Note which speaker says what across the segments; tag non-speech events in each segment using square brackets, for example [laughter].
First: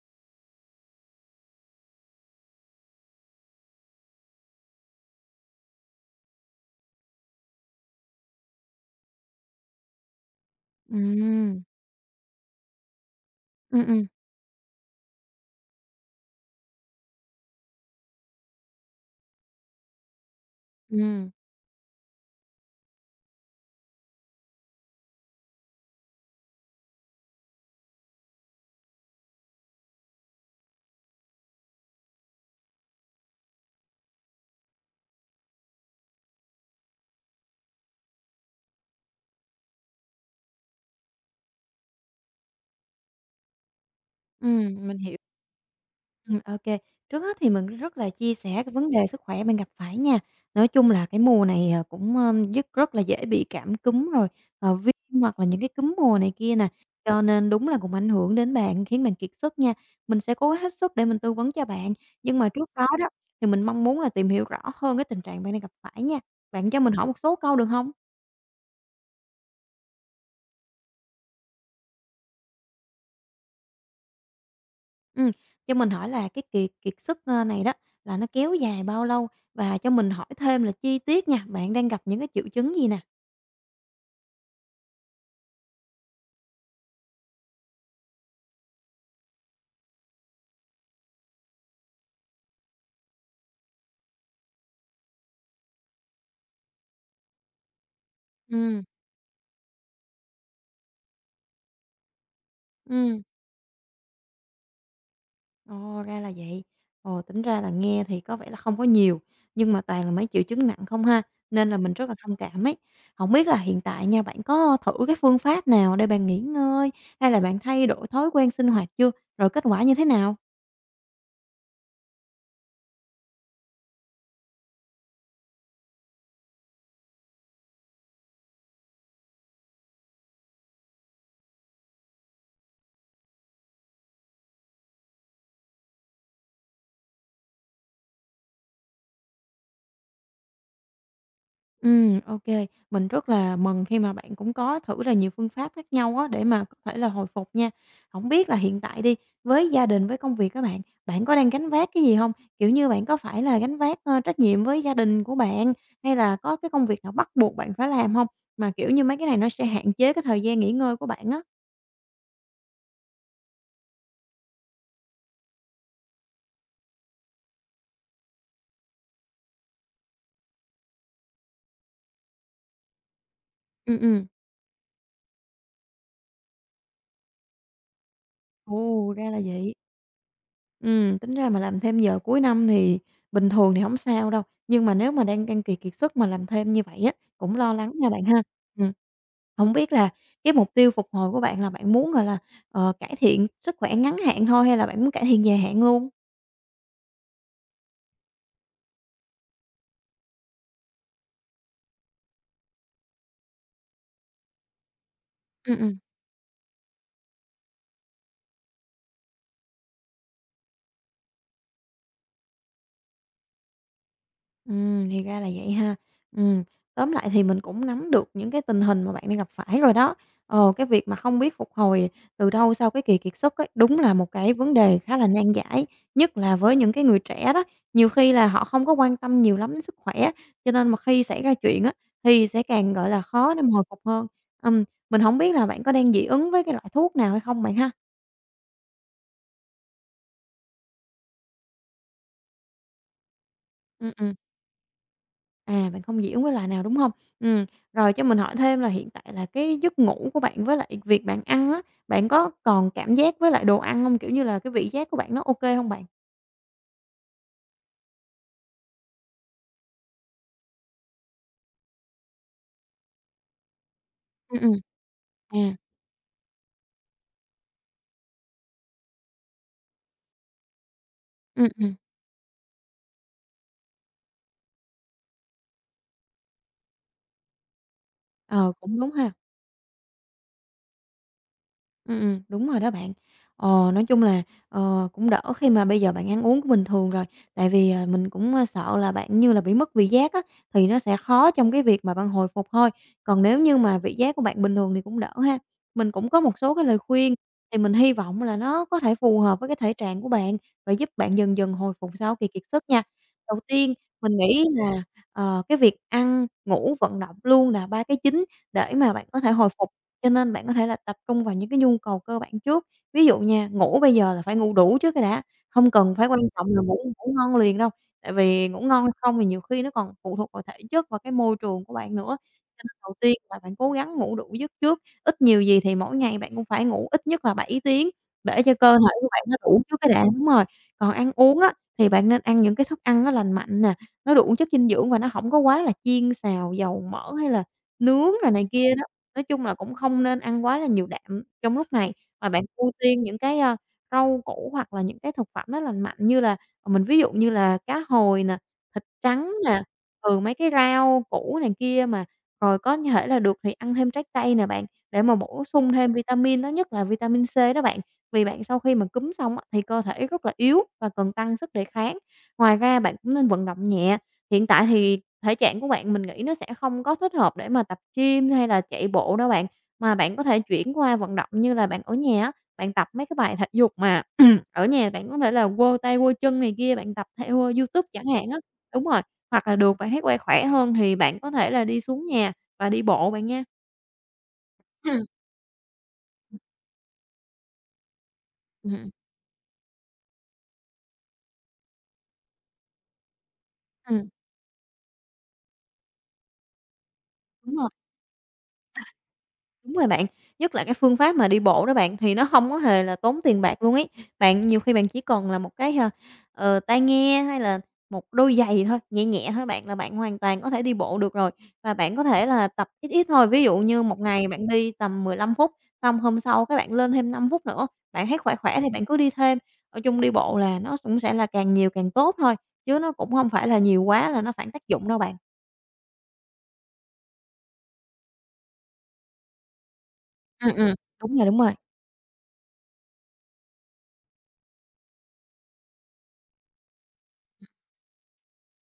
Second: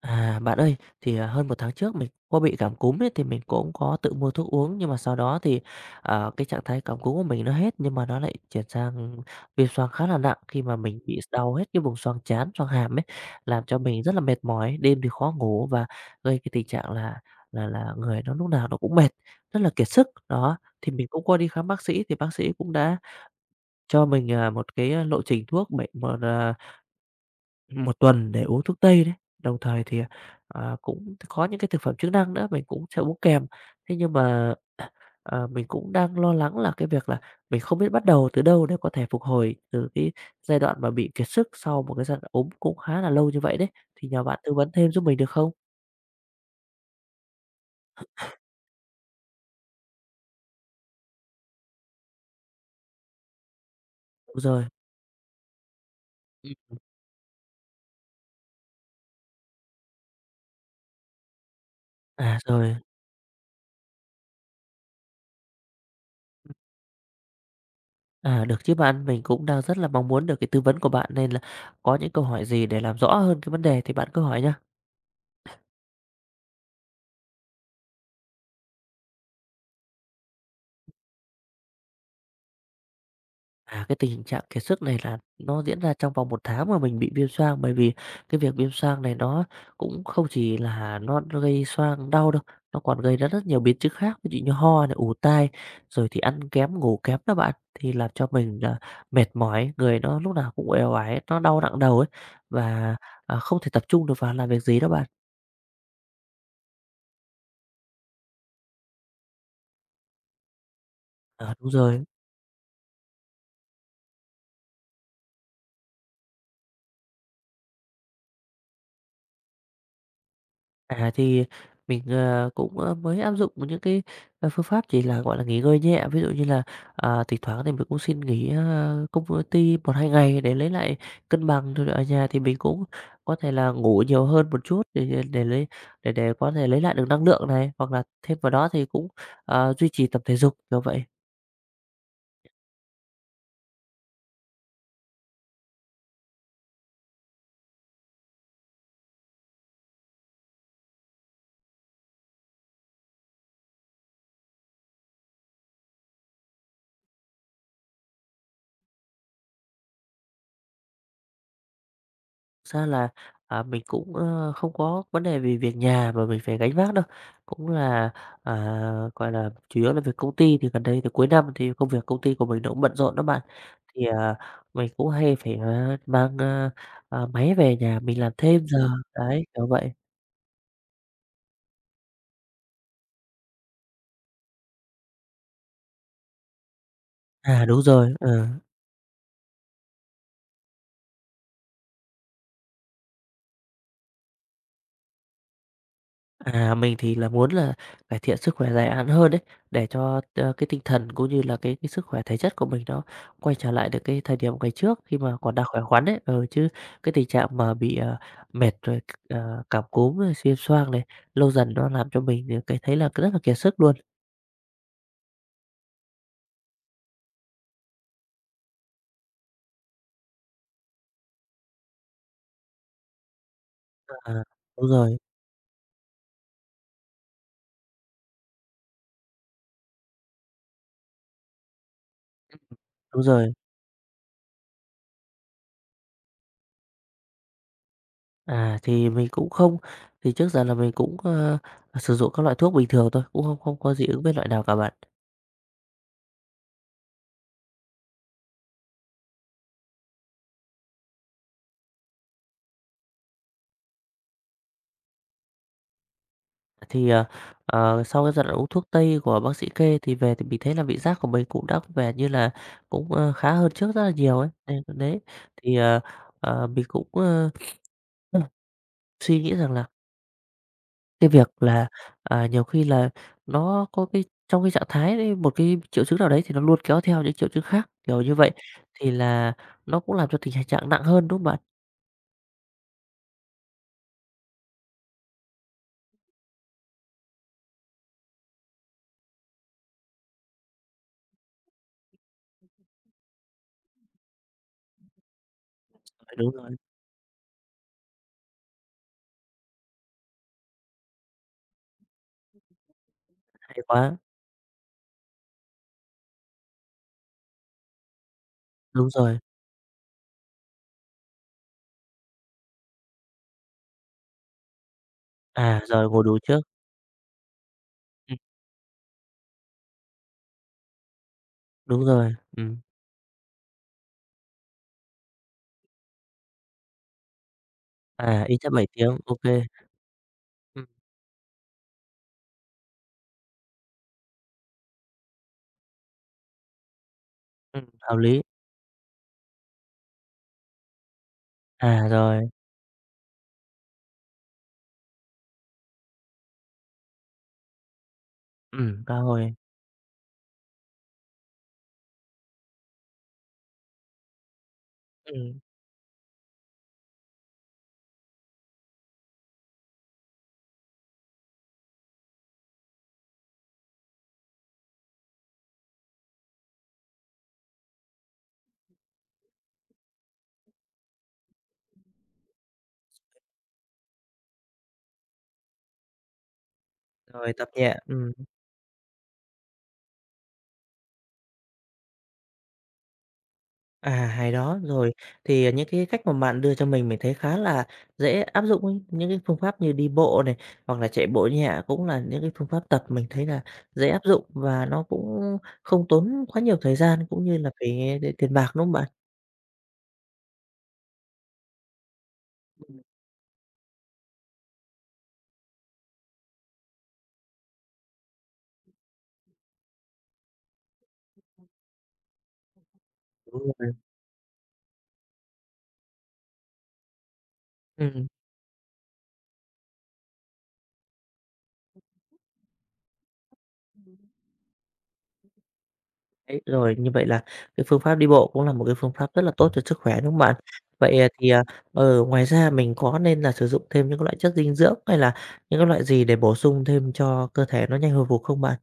Speaker 1: Bạn ơi, hơn một tháng trước mình có bị cảm cúm ấy, thì mình cũng có tự mua thuốc uống, nhưng mà sau đó thì, cái trạng thái cảm cúm của mình nó hết, nhưng mà nó lại chuyển sang viêm xoang khá là nặng khi mà mình bị đau
Speaker 2: Ừm,
Speaker 1: hết cái vùng xoang trán, xoang hàm ấy, làm cho
Speaker 2: ừm,
Speaker 1: mình
Speaker 2: ừm,
Speaker 1: rất là mệt mỏi, đêm thì khó ngủ và gây cái tình trạng là người nó lúc nào nó cũng mệt, rất là kiệt sức. Đó, thì mình cũng
Speaker 2: ừm,
Speaker 1: qua đi khám bác sĩ thì bác sĩ cũng đã cho mình, một cái lộ trình thuốc bệnh một tuần để uống thuốc tây đấy, đồng thời thì, cũng có những cái thực phẩm chức năng nữa, mình cũng sẽ uống kèm. Thế nhưng mà, mình cũng đang lo lắng là cái việc là mình không biết bắt đầu từ đâu để có thể phục hồi từ cái giai đoạn mà bị kiệt sức sau một cái giai đoạn ốm cũng khá là lâu như vậy đấy, thì nhờ bạn tư vấn thêm
Speaker 2: mình
Speaker 1: giúp
Speaker 2: hiểu.
Speaker 1: mình được không?
Speaker 2: Ô kê. Trước hết thì mình rất là chia sẻ cái vấn đề sức khỏe bạn gặp phải nha. Nói chung là cái mùa này, cũng, dứt rất là dễ bị cảm cúm rồi,
Speaker 1: Đúng rồi.
Speaker 2: viêm hoặc là những cái cúm mùa này kia nè,
Speaker 1: Ừm.
Speaker 2: cho nên đúng là cũng ảnh hưởng đến bạn, khiến bạn kiệt sức nha. Mình sẽ cố hết sức để mình tư vấn cho bạn, nhưng mà trước
Speaker 1: Rồi,
Speaker 2: đó đó, thì mình mong muốn là tìm hiểu rõ hơn cái tình trạng bạn đang gặp phải nha. Bạn cho mình hỏi một số câu được hông?
Speaker 1: được chứ bạn, mình cũng đang rất là mong muốn được cái tư vấn của bạn nên là có những câu hỏi gì để làm rõ hơn cái vấn đề thì bạn cứ hỏi nha.
Speaker 2: Ừm, cho mình hỏi là cái kiệt kiệt sức, này đó là nó kéo dài bao lâu? Và cho mình hỏi thêm là chi tiết nha, bạn đang gặp những cái triệu chứng gì nè?
Speaker 1: Cái tình trạng kiệt sức này là nó diễn ra trong vòng một tháng mà mình bị viêm xoang, bởi vì cái việc viêm xoang này nó cũng không chỉ là nó gây xoang đau đâu, nó còn gây ra rất nhiều biến chứng khác, ví dụ như ho này, ù tai, rồi thì ăn kém, ngủ kém đó bạn. Thì làm cho mình là
Speaker 2: Ừm.
Speaker 1: mệt mỏi, người nó lúc nào cũng uể oải, nó đau nặng đầu ấy, và,
Speaker 2: Ừm,
Speaker 1: không thể tập trung được vào làm việc gì đó bạn.
Speaker 2: ồ, ra là vậy. Ồ, tính ra là nghe thì có vẻ là không có nhiều, nhưng mà toàn là mấy triệu chứng nặng không ha,
Speaker 1: Ờ,
Speaker 2: nên
Speaker 1: đúng
Speaker 2: là mình
Speaker 1: rồi.
Speaker 2: rất là thông cảm ấy. Không biết là hiện tại nha, bạn có thử cái phương pháp nào để bạn nghỉ ngơi, hay là bạn thay đổi thói quen sinh hoạt chưa? Rồi kết quả như thế nào?
Speaker 1: Thì mình, mới áp dụng những cái, phương pháp chỉ là, gọi là, nghỉ ngơi nhẹ. Ví dụ như là, thỉnh thoảng thì mình cũng xin nghỉ công ty một hai ngày để lấy lại cân bằng. Rồi ở nhà thì mình cũng có thể là ngủ nhiều hơn một chút để lấy để có thể lấy lại được năng lượng này, hoặc là thêm vào đó thì cũng, duy trì tập thể dục, như vậy.
Speaker 2: Ok. Mình rất là mừng khi mà bạn cũng có thử là nhiều phương pháp khác nhau á, để mà có thể là hồi phục nha. Không biết là hiện tại đi, với gia đình, với công việc các bạn, bạn có đang gánh vác cái gì không? Kiểu như, bạn có phải là gánh vác, trách nhiệm với gia đình của bạn, hay là có cái công việc nào bắt buộc bạn phải làm không? Mà, kiểu như, mấy cái này nó sẽ hạn chế cái thời gian nghỉ ngơi của bạn á.
Speaker 1: Ra là, mình cũng, không có vấn đề vì việc nhà mà mình phải gánh vác đâu, cũng là, gọi là, chủ yếu là việc công ty thì gần đây thì cuối năm thì công việc công ty của mình nó cũng bận rộn đó bạn.
Speaker 2: Ừm,
Speaker 1: Thì,
Speaker 2: ừm.
Speaker 1: mình cũng hay phải, máy về nhà mình làm thêm giờ,
Speaker 2: Ồ, ra là
Speaker 1: đấy, kiểu
Speaker 2: vậy.
Speaker 1: vậy.
Speaker 2: Tính ra mà làm thêm giờ cuối năm thì bình thường thì không sao đâu, nhưng mà nếu mà đang đang kỳ kiệt sức mà làm thêm như vậy á, cũng
Speaker 1: À,
Speaker 2: lo
Speaker 1: đúng
Speaker 2: lắng nha
Speaker 1: rồi,
Speaker 2: bạn ha.
Speaker 1: ờ.
Speaker 2: Ừm. Hổng biết là cái mục tiêu phục hồi của bạn là bạn muốn, gọi là, cải thiện sức khỏe ngắn hạn thôi hay là bạn muốn cải thiện dài hạn luôn?
Speaker 1: Mình thì là muốn là cải thiện sức khỏe dài hạn hơn đấy để cho, cái tinh thần cũng như là cái sức khỏe thể chất của mình nó quay trở lại được cái thời điểm ngày trước khi mà còn đang
Speaker 2: Ừm,
Speaker 1: khỏe
Speaker 2: ừm.
Speaker 1: khoắn đấy. Ừ, chứ cái tình trạng mà bị, mệt rồi, cảm cúm rồi xuyên xoang này, lâu dần nó làm cho mình, cái thấy là rất là kiệt sức luôn.
Speaker 2: Thì ra là vậy ha. Ừm, tóm lại thì mình cũng nắm được những cái tình hình mà bạn đang gặp phải rồi đó. Ờ, cái việc mà không biết phục hồi từ đâu sau cái kỳ kiệt sức ấy, đúng là một
Speaker 1: À,
Speaker 2: cái vấn
Speaker 1: đúng
Speaker 2: đề khá
Speaker 1: rồi,
Speaker 2: là nan giải, nhất là với những cái người trẻ đó. Nhiều khi là họ không có quan tâm nhiều lắm đến sức khỏe, cho nên mà khi xảy ra chuyện á, thì sẽ càng, gọi là,
Speaker 1: đúng rồi.
Speaker 2: khó để mà hồi phục hơn. Ừm, mình không biết là bạn có đang dị ứng với cái loại thuốc nào hay không bạn ha?
Speaker 1: Thì mình cũng không, thì trước giờ là mình cũng, sử dụng các loại thuốc bình thường thôi, cũng không không có dị
Speaker 2: Ừm,
Speaker 1: ứng
Speaker 2: ừm.
Speaker 1: với loại nào cả bạn.
Speaker 2: À, bạn không dị ứng với loại nào, đúng không? Ừm, rồi cho mình hỏi thêm là hiện tại là cái giấc ngủ của bạn với lại việc bạn ăn á, bạn có còn cảm giác với lại đồ ăn không? Kiểu như là, cái vị giác của bạn nó ok không bạn?
Speaker 1: Thì, sau cái giai đoạn uống thuốc tây của bác sĩ kê thì về thì mình thấy là vị giác của mình cũng đã về như là cũng, khá hơn trước rất là nhiều ấy.
Speaker 2: Ừm, ừm,
Speaker 1: Nên đấy,
Speaker 2: à,
Speaker 1: thì, mình cũng, [clears throat] suy nghĩ rằng là cái việc là,
Speaker 2: ừm.
Speaker 1: nhiều khi là nó có cái trong cái trạng thái đấy một cái triệu chứng nào đấy thì nó luôn kéo theo những triệu chứng khác, kiểu như vậy,
Speaker 2: Ờ, cũng
Speaker 1: thì
Speaker 2: đúng ha.
Speaker 1: là nó cũng làm cho tình trạng nặng hơn, đúng không bạn?
Speaker 2: Đúng rồi đó bạn. Ờ, nói chung là, cũng đỡ khi mà bây giờ bạn ăn uống cũng bình thường rồi, tại vì, à, mình cũng, sợ là bạn như là bị mất vị giác á, thì nó sẽ khó trong cái việc mà bạn hồi phục thôi. Còn nếu như mà vị giác của bạn bình thường thì cũng đỡ ha. Mình cũng có
Speaker 1: Đúng
Speaker 2: một số
Speaker 1: rồi,
Speaker 2: cái lời khuyên thì mình hy vọng là nó có thể phù hợp với cái thể trạng của bạn và giúp bạn dần dần hồi phục sau kỳ kiệt sức nha. Đầu
Speaker 1: hay
Speaker 2: tiên
Speaker 1: quá,
Speaker 2: mình nghĩ là, cái việc ăn, ngủ, vận động luôn là ba cái chính để
Speaker 1: đúng
Speaker 2: mà bạn
Speaker 1: rồi.
Speaker 2: có thể hồi phục. Cho nên bạn có thể là tập trung vào những cái nhu cầu cơ bản trước. Ví dụ nha, ngủ bây giờ là phải ngủ đủ trước cái đã, không
Speaker 1: Giờ
Speaker 2: cần
Speaker 1: ngồi
Speaker 2: phải
Speaker 1: đủ
Speaker 2: quan
Speaker 1: trước.
Speaker 2: trọng là ngủ ngủ ngon liền đâu, tại
Speaker 1: Ừm,
Speaker 2: vì ngủ ngon hay không thì nhiều khi nó còn phụ thuộc vào thể chất và cái môi trường của
Speaker 1: đúng
Speaker 2: bạn
Speaker 1: rồi,
Speaker 2: nữa. Cho nên đầu tiên là bạn cố gắng ngủ đủ giấc trước, ít nhiều gì thì mỗi ngày bạn cũng phải ngủ ít nhất là 7 tiếng
Speaker 1: ít
Speaker 2: để
Speaker 1: nhất
Speaker 2: cho
Speaker 1: 7
Speaker 2: cơ thể
Speaker 1: tiếng,
Speaker 2: của
Speaker 1: ok
Speaker 2: bạn nó
Speaker 1: kê.
Speaker 2: đủ trước cái đã, đúng rồi. Còn ăn uống á, thì bạn nên ăn những cái thức ăn nó lành mạnh nè, nó đủ chất dinh dưỡng và nó không có quá là chiên xào, dầu mỡ hay là
Speaker 1: Hợp
Speaker 2: nướng
Speaker 1: lý.
Speaker 2: rồi này kia đó. Nói chung là cũng không nên ăn quá là nhiều đạm trong lúc
Speaker 1: À,
Speaker 2: này,
Speaker 1: rồi,
Speaker 2: mà bạn ưu tiên những cái, rau củ hoặc là những cái thực phẩm nó lành mạnh như là, mình ví dụ như là cá hồi nè, thịt
Speaker 1: ba
Speaker 2: trắng
Speaker 1: hồi.
Speaker 2: nè, ừ, mấy cái rau củ này kia mà. Rồi có thể là được thì ăn thêm trái cây nè bạn, để mà
Speaker 1: Ừm,
Speaker 2: bổ sung thêm vitamin, đó nhất là vitamin C đó bạn, vì bạn sau khi mà cúm xong á, thì cơ thể rất là yếu và cần tăng sức đề kháng. Ngoài ra bạn cũng nên vận động nhẹ, hiện tại thì thể trạng của bạn mình nghĩ nó sẽ không có thích hợp để mà tập gym hay là chạy bộ đâu bạn, mà bạn có thể chuyển qua vận động như là bạn ở nhà á, bạn tập mấy cái bài thể dục mà [clears throat] ở nhà bạn có thể là quơ tay quơ chân này kia, bạn tập
Speaker 1: rồi
Speaker 2: theo
Speaker 1: tập nhẹ,
Speaker 2: YouTube chẳng hạn á. Đúng rồi, hoặc là được bạn thấy quay khỏe hơn thì bạn có thể là đi xuống nhà và đi bộ bạn nha.
Speaker 1: à, hay đó. Rồi
Speaker 2: Ừm,
Speaker 1: thì những cái cách mà bạn đưa cho mình thấy khá là dễ áp dụng ấy.
Speaker 2: ừm,
Speaker 1: Những cái phương pháp như đi bộ này, hoặc là chạy bộ nhẹ cũng là những cái phương pháp tập mình thấy là dễ áp
Speaker 2: ừm.
Speaker 1: dụng và nó cũng không tốn quá nhiều thời gian cũng như là
Speaker 2: Đúng rồi.
Speaker 1: phải, tiền bạc, đúng không bạn?
Speaker 2: Đúng rồi bạn, nhất là cái phương pháp mà đi bộ đó bạn, thì nó không có hề là tốn tiền bạc luôn ấy. Bạn nhiều khi bạn chỉ cần là một cái, tai nghe hay là một đôi giày thôi, nhẹ nhẹ thôi bạn là bạn hoàn toàn có thể đi bộ được rồi. Và bạn có thể là tập ít ít thôi, ví
Speaker 1: Đúng
Speaker 2: dụ
Speaker 1: rồi.
Speaker 2: như một ngày bạn đi tầm 15 phút, xong hôm sau các bạn lên thêm 5 phút nữa, bạn
Speaker 1: Ừm.
Speaker 2: thấy khỏe khỏe thì bạn cứ đi thêm. Nói chung đi bộ là nó cũng sẽ là càng nhiều càng tốt thôi, chứ nó cũng không phải là nhiều quá là nó phản tác dụng đâu bạn.
Speaker 1: Đấy, rồi như vậy là cái phương pháp đi bộ cũng là một cái phương pháp rất là tốt cho sức khỏe, đúng không bạn?
Speaker 2: Ừm, ừm,
Speaker 1: Vậy,
Speaker 2: đúng rồi, đúng rồi.
Speaker 1: ngoài ra mình có nên là sử dụng thêm những cái loại chất dinh dưỡng hay là những cái loại gì để bổ sung thêm cho cơ thể nó nhanh hồi phục không bạn?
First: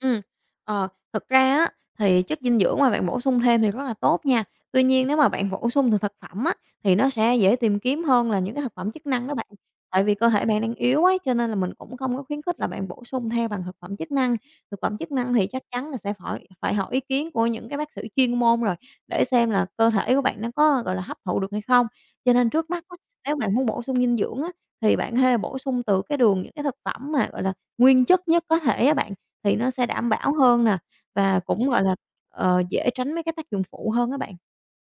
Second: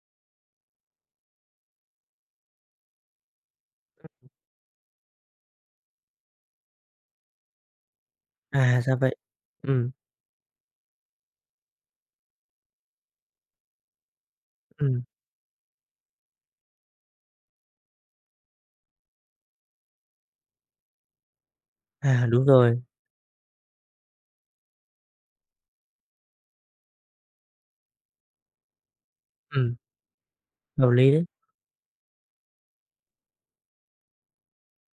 Speaker 2: Ừm, thực ra á, thì chất dinh dưỡng mà bạn bổ sung thêm thì rất là tốt nha. Tuy nhiên nếu mà bạn bổ sung từ thực phẩm á, thì nó sẽ dễ tìm kiếm hơn là những cái thực
Speaker 1: À,
Speaker 2: phẩm
Speaker 1: ra
Speaker 2: chức
Speaker 1: vậy.
Speaker 2: năng đó bạn.
Speaker 1: Ừm,
Speaker 2: Tại vì cơ thể bạn đang yếu ấy, cho nên là mình cũng không có khuyến khích là bạn bổ sung theo bằng thực phẩm chức năng. Thực phẩm
Speaker 1: ừm,
Speaker 2: chức năng thì chắc chắn là sẽ phải phải hỏi ý kiến của những cái bác sĩ chuyên môn rồi, để xem là cơ thể của bạn nó có, gọi là, hấp thụ được hay không.
Speaker 1: à,
Speaker 2: Cho
Speaker 1: đúng
Speaker 2: nên trước
Speaker 1: rồi,
Speaker 2: mắt á, nếu bạn muốn bổ sung dinh dưỡng á, thì bạn hê bổ sung từ cái đường những cái thực phẩm mà, gọi là, nguyên chất nhất có thể á bạn. Thì nó
Speaker 1: ừm,
Speaker 2: sẽ đảm bảo hơn nè
Speaker 1: hợp lý đấy.
Speaker 2: và cũng, gọi là, dễ tránh mấy cái tác dụng phụ hơn á bạn.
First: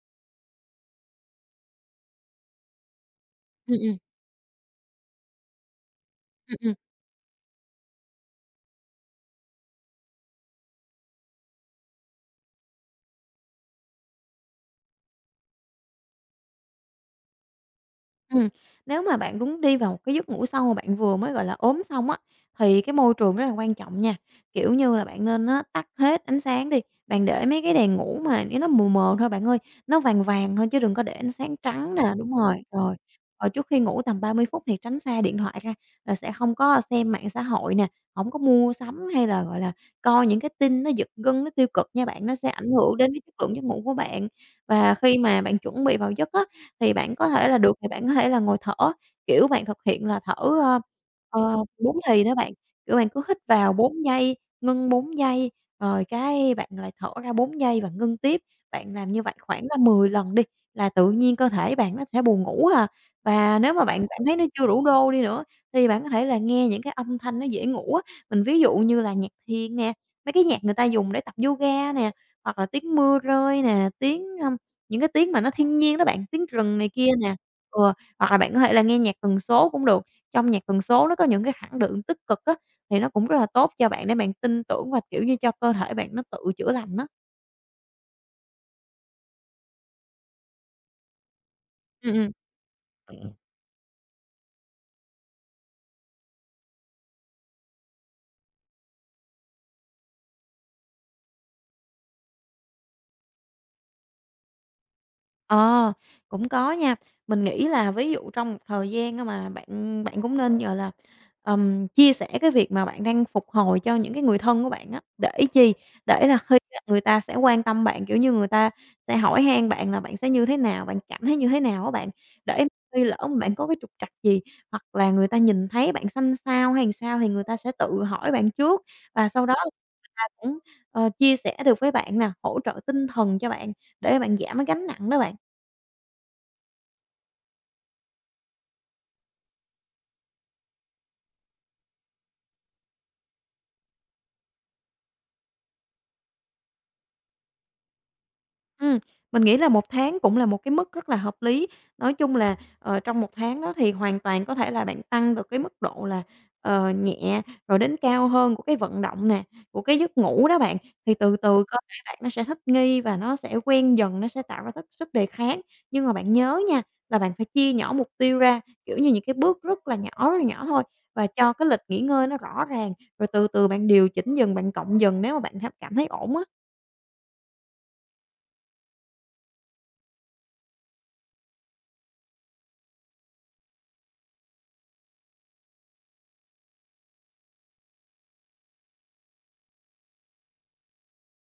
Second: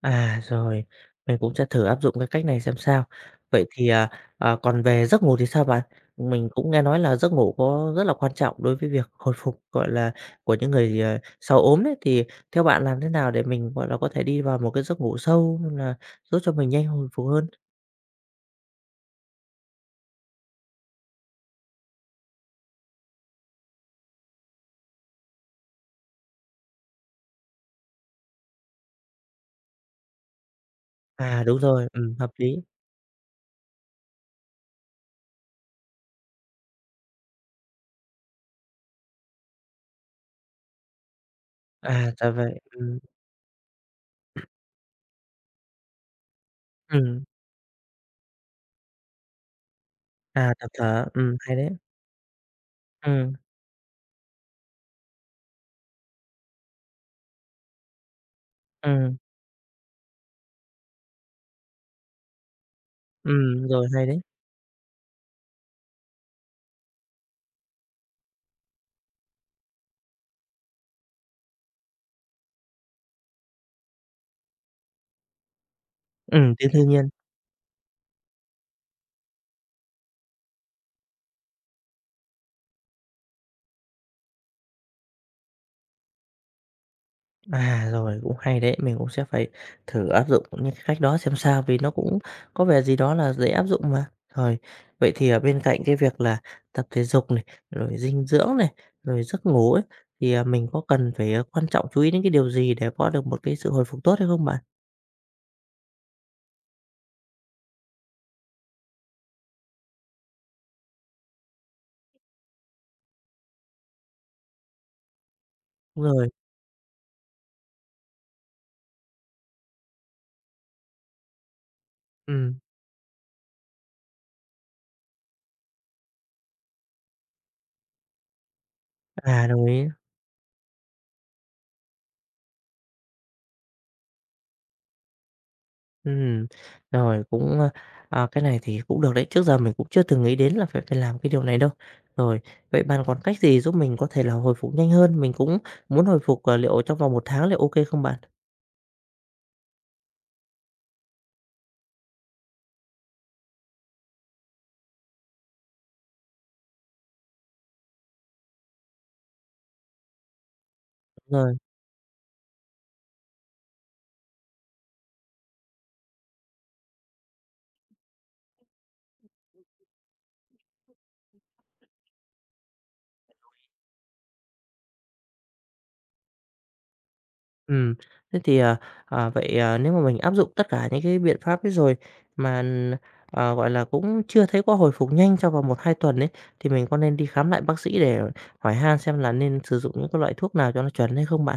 Speaker 1: Rồi, mình cũng sẽ thử áp dụng cái cách này xem sao. Vậy
Speaker 2: Ừm,
Speaker 1: thì,
Speaker 2: ừm,
Speaker 1: còn về giấc ngủ thì sao bạn? Mình
Speaker 2: ừm,
Speaker 1: cũng
Speaker 2: ừm.
Speaker 1: nghe nói là giấc ngủ có rất là quan trọng đối với việc hồi phục, gọi là, của những người, sau ốm đấy, thì theo bạn làm thế nào để mình, gọi là, có thể đi vào một cái giấc ngủ sâu nên là giúp cho mình nhanh hồi phục hơn?
Speaker 2: Ừm, nếu mà bạn đúng đi vào một cái giấc ngủ sâu mà bạn vừa mới, gọi là, ốm xong á, thì cái môi trường rất là quan trọng nha. Kiểu như là, bạn nên á tắt hết ánh sáng đi, bạn để mấy cái đèn ngủ mà nếu nó mờ mờ thôi bạn ơi, nó vàng vàng thôi chứ đừng có để ánh
Speaker 1: À,
Speaker 2: sáng
Speaker 1: đúng rồi,
Speaker 2: trắng nè, đúng
Speaker 1: hợp
Speaker 2: rồi,
Speaker 1: lý.
Speaker 2: rồi. Rồi trước khi ngủ tầm 30 phút thì tránh xa điện thoại ra, là sẽ hông có xem mạng xã hội nè, hổng có mua sắm hay là, gọi là, coi những cái tin nó giật gân, nó tiêu cực nha
Speaker 1: À,
Speaker 2: bạn,
Speaker 1: ra
Speaker 2: nó sẽ
Speaker 1: vậy,
Speaker 2: ảnh hưởng đến cái chất lượng giấc ngủ của bạn. Và khi mà bạn chuẩn bị vào giấc á, thì
Speaker 1: ừm,
Speaker 2: bạn có thể là ngồi thở, kiểu, bạn thực hiện là thở,
Speaker 1: à, tập thở, hay đấy.
Speaker 2: 4 thì đó bạn, kiểu, bạn cứ hít
Speaker 1: Ừm,
Speaker 2: vào 4 giây, ngưng 4 giây, rồi cái bạn lại thở ra 4 giây và ngưng tiếp. Bạn làm
Speaker 1: ừm,
Speaker 2: như vậy khoảng là 10 lần đi, là tự nhiên cơ thể bạn nó sẽ buồn ngủ à. Và nếu mà
Speaker 1: rồi,
Speaker 2: bạn
Speaker 1: hay đấy.
Speaker 2: cảm thấy nó chưa đủ đô đi nữa, thì bạn có thể là nghe những cái âm thanh nó dễ ngủ á, mình ví dụ như là nhạc thiền nè, mấy cái nhạc người ta dùng để tập yoga nè, hoặc là tiếng mưa rơi nè, tiếng những cái tiếng mà nó thiên nhiên đó bạn, tiếng
Speaker 1: Ừm, tiếng
Speaker 2: rừng này
Speaker 1: thiên
Speaker 2: kia
Speaker 1: nhiên.
Speaker 2: nè, ừ, hoặc là bạn có thể là nghe nhạc tần số cũng được. Trong nhạc tần số nó có những cái khẳng định tích cực á, thì nó cũng rất là tốt cho bạn để bạn tin tưởng và, kiểu như, cho cơ thể bạn nó tự chữa lành á.
Speaker 1: À, rồi, cũng hay đấy, mình cũng sẽ phải thử áp dụng những cái cách đó xem sao vì nó
Speaker 2: Ừm,
Speaker 1: cũng
Speaker 2: ừm.
Speaker 1: có vẻ gì đó là dễ áp dụng mà. Rồi, vậy thì ở bên cạnh cái việc là tập thể dục này, rồi dinh dưỡng này, rồi giấc ngủ ấy, thì, mình có cần phải, quan trọng chú ý đến cái điều gì để có được một cái sự hồi phục tốt hay không bạn?
Speaker 2: Ờ, cũng có nha. Mình nghĩ là ví dụ trong một thời gian á mà bạn bạn cũng nên, gọi là, chia sẻ cái việc mà bạn đang phục hồi cho những cái người thân của bạn á. Để chi?
Speaker 1: Đúng
Speaker 2: Để
Speaker 1: rồi,
Speaker 2: là khi á người ta sẽ quan tâm bạn, kiểu như, người ta sẽ hỏi han bạn là bạn sẽ như thế nào, bạn cảm thấy như thế nào á bạn.
Speaker 1: ừm,
Speaker 2: Để khi lỡ mà bạn có cái trục trặc gì, hoặc là người ta nhìn thấy bạn xanh xao hay làm sao thì người ta sẽ tự hỏi bạn trước và sau
Speaker 1: à,
Speaker 2: đó
Speaker 1: đồng ý.
Speaker 2: người ta cũng, ờ, chia sẻ được với bạn nè, hỗ trợ tinh thần cho bạn để bạn giảm cái gánh nặng đó bạn.
Speaker 1: Ừm, rồi cũng, cái này thì cũng được đấy, trước giờ mình cũng chưa từng nghĩ đến là phải phải làm cái điều này đâu. Rồi, vậy bạn còn cách gì giúp mình có thể là hồi phục nhanh hơn? Mình cũng muốn hồi phục, liệu trong vòng một tháng liệu ok không bạn?
Speaker 2: Ừm, mình nghĩ là 1 tháng cũng là một cái mức rất là hợp lý. Nói chung là, ờ, trong 1 tháng đó thì hoàn toàn có thể là bạn tăng được cái mức độ là, ờ, nhẹ rồi đến cao hơn của cái vận động nè, của cái giấc ngủ đó bạn, thì từ
Speaker 1: Rồi,
Speaker 2: từ cơ thể bạn nó sẽ thích nghi và nó sẽ quen dần, nó sẽ tạo ra thức sức đề kháng. Nhưng mà bạn nhớ nha, là bạn phải chia nhỏ mục tiêu ra, kiểu như, những cái bước rất là nhỏ thôi và cho cái lịch nghỉ ngơi nó rõ ràng, rồi từ từ bạn điều chỉnh dần, bạn cộng dần nếu mà bạn cảm thấy ổn á.
Speaker 1: ừm, thế thì, vậy, nếu mà mình áp dụng tất cả những cái biện pháp ấy rồi mà, gọi là, cũng chưa thấy có hồi phục nhanh trong vòng một 2 tuần ấy, thì mình có nên đi khám lại bác sĩ để hỏi han xem là nên sử dụng những cái loại thuốc nào cho nó chuẩn hay không bạn?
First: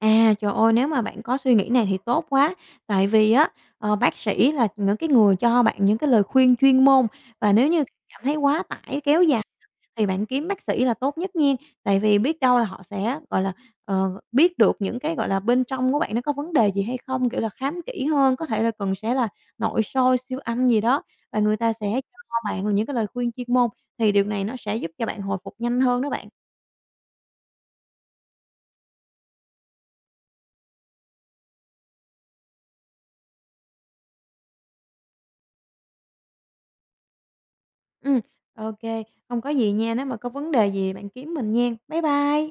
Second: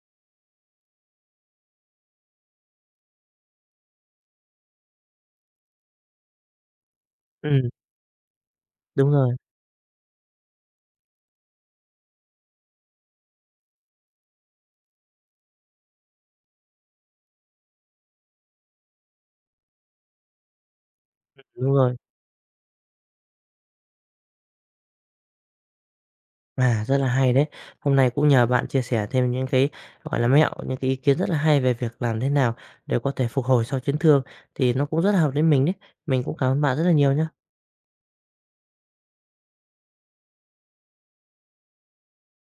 Speaker 2: À, trời ơi, nếu mà bạn có suy nghĩ này thì tốt quá. Tại vì á, ờ, bác sĩ là những cái người cho bạn những cái lời khuyên chuyên môn và nếu
Speaker 1: Ừ,
Speaker 2: như cảm thấy quá tải
Speaker 1: đúng
Speaker 2: kéo
Speaker 1: rồi,
Speaker 2: dài thì bạn kiếm bác sĩ là tốt nhất nghen. Tại vì biết đâu là họ sẽ, gọi là, ờ, biết được những cái, gọi là, bên trong của bạn nó có vấn đề gì hay không, kiểu là, khám kỹ hơn, có thể là cần sẽ là nội soi, siêu âm gì đó và người ta
Speaker 1: đúng rồi.
Speaker 2: sẽ cho bạn những cái lời khuyên chuyên môn thì điều này nó sẽ giúp cho bạn hồi phục nhanh hơn đó bạn.
Speaker 1: À, rất là hay đấy. Hôm nay cũng nhờ bạn chia sẻ thêm những cái, gọi là, mẹo, những cái ý kiến rất là hay về việc làm thế nào để có thể phục hồi sau chấn thương thì nó cũng rất là hợp với mình đấy. Mình cũng cảm ơn bạn rất là nhiều nhé.
Speaker 2: Ừ, OK. Không có gì nha, nếu mà có vấn đề gì bạn kiếm mình nghen. Bye bye.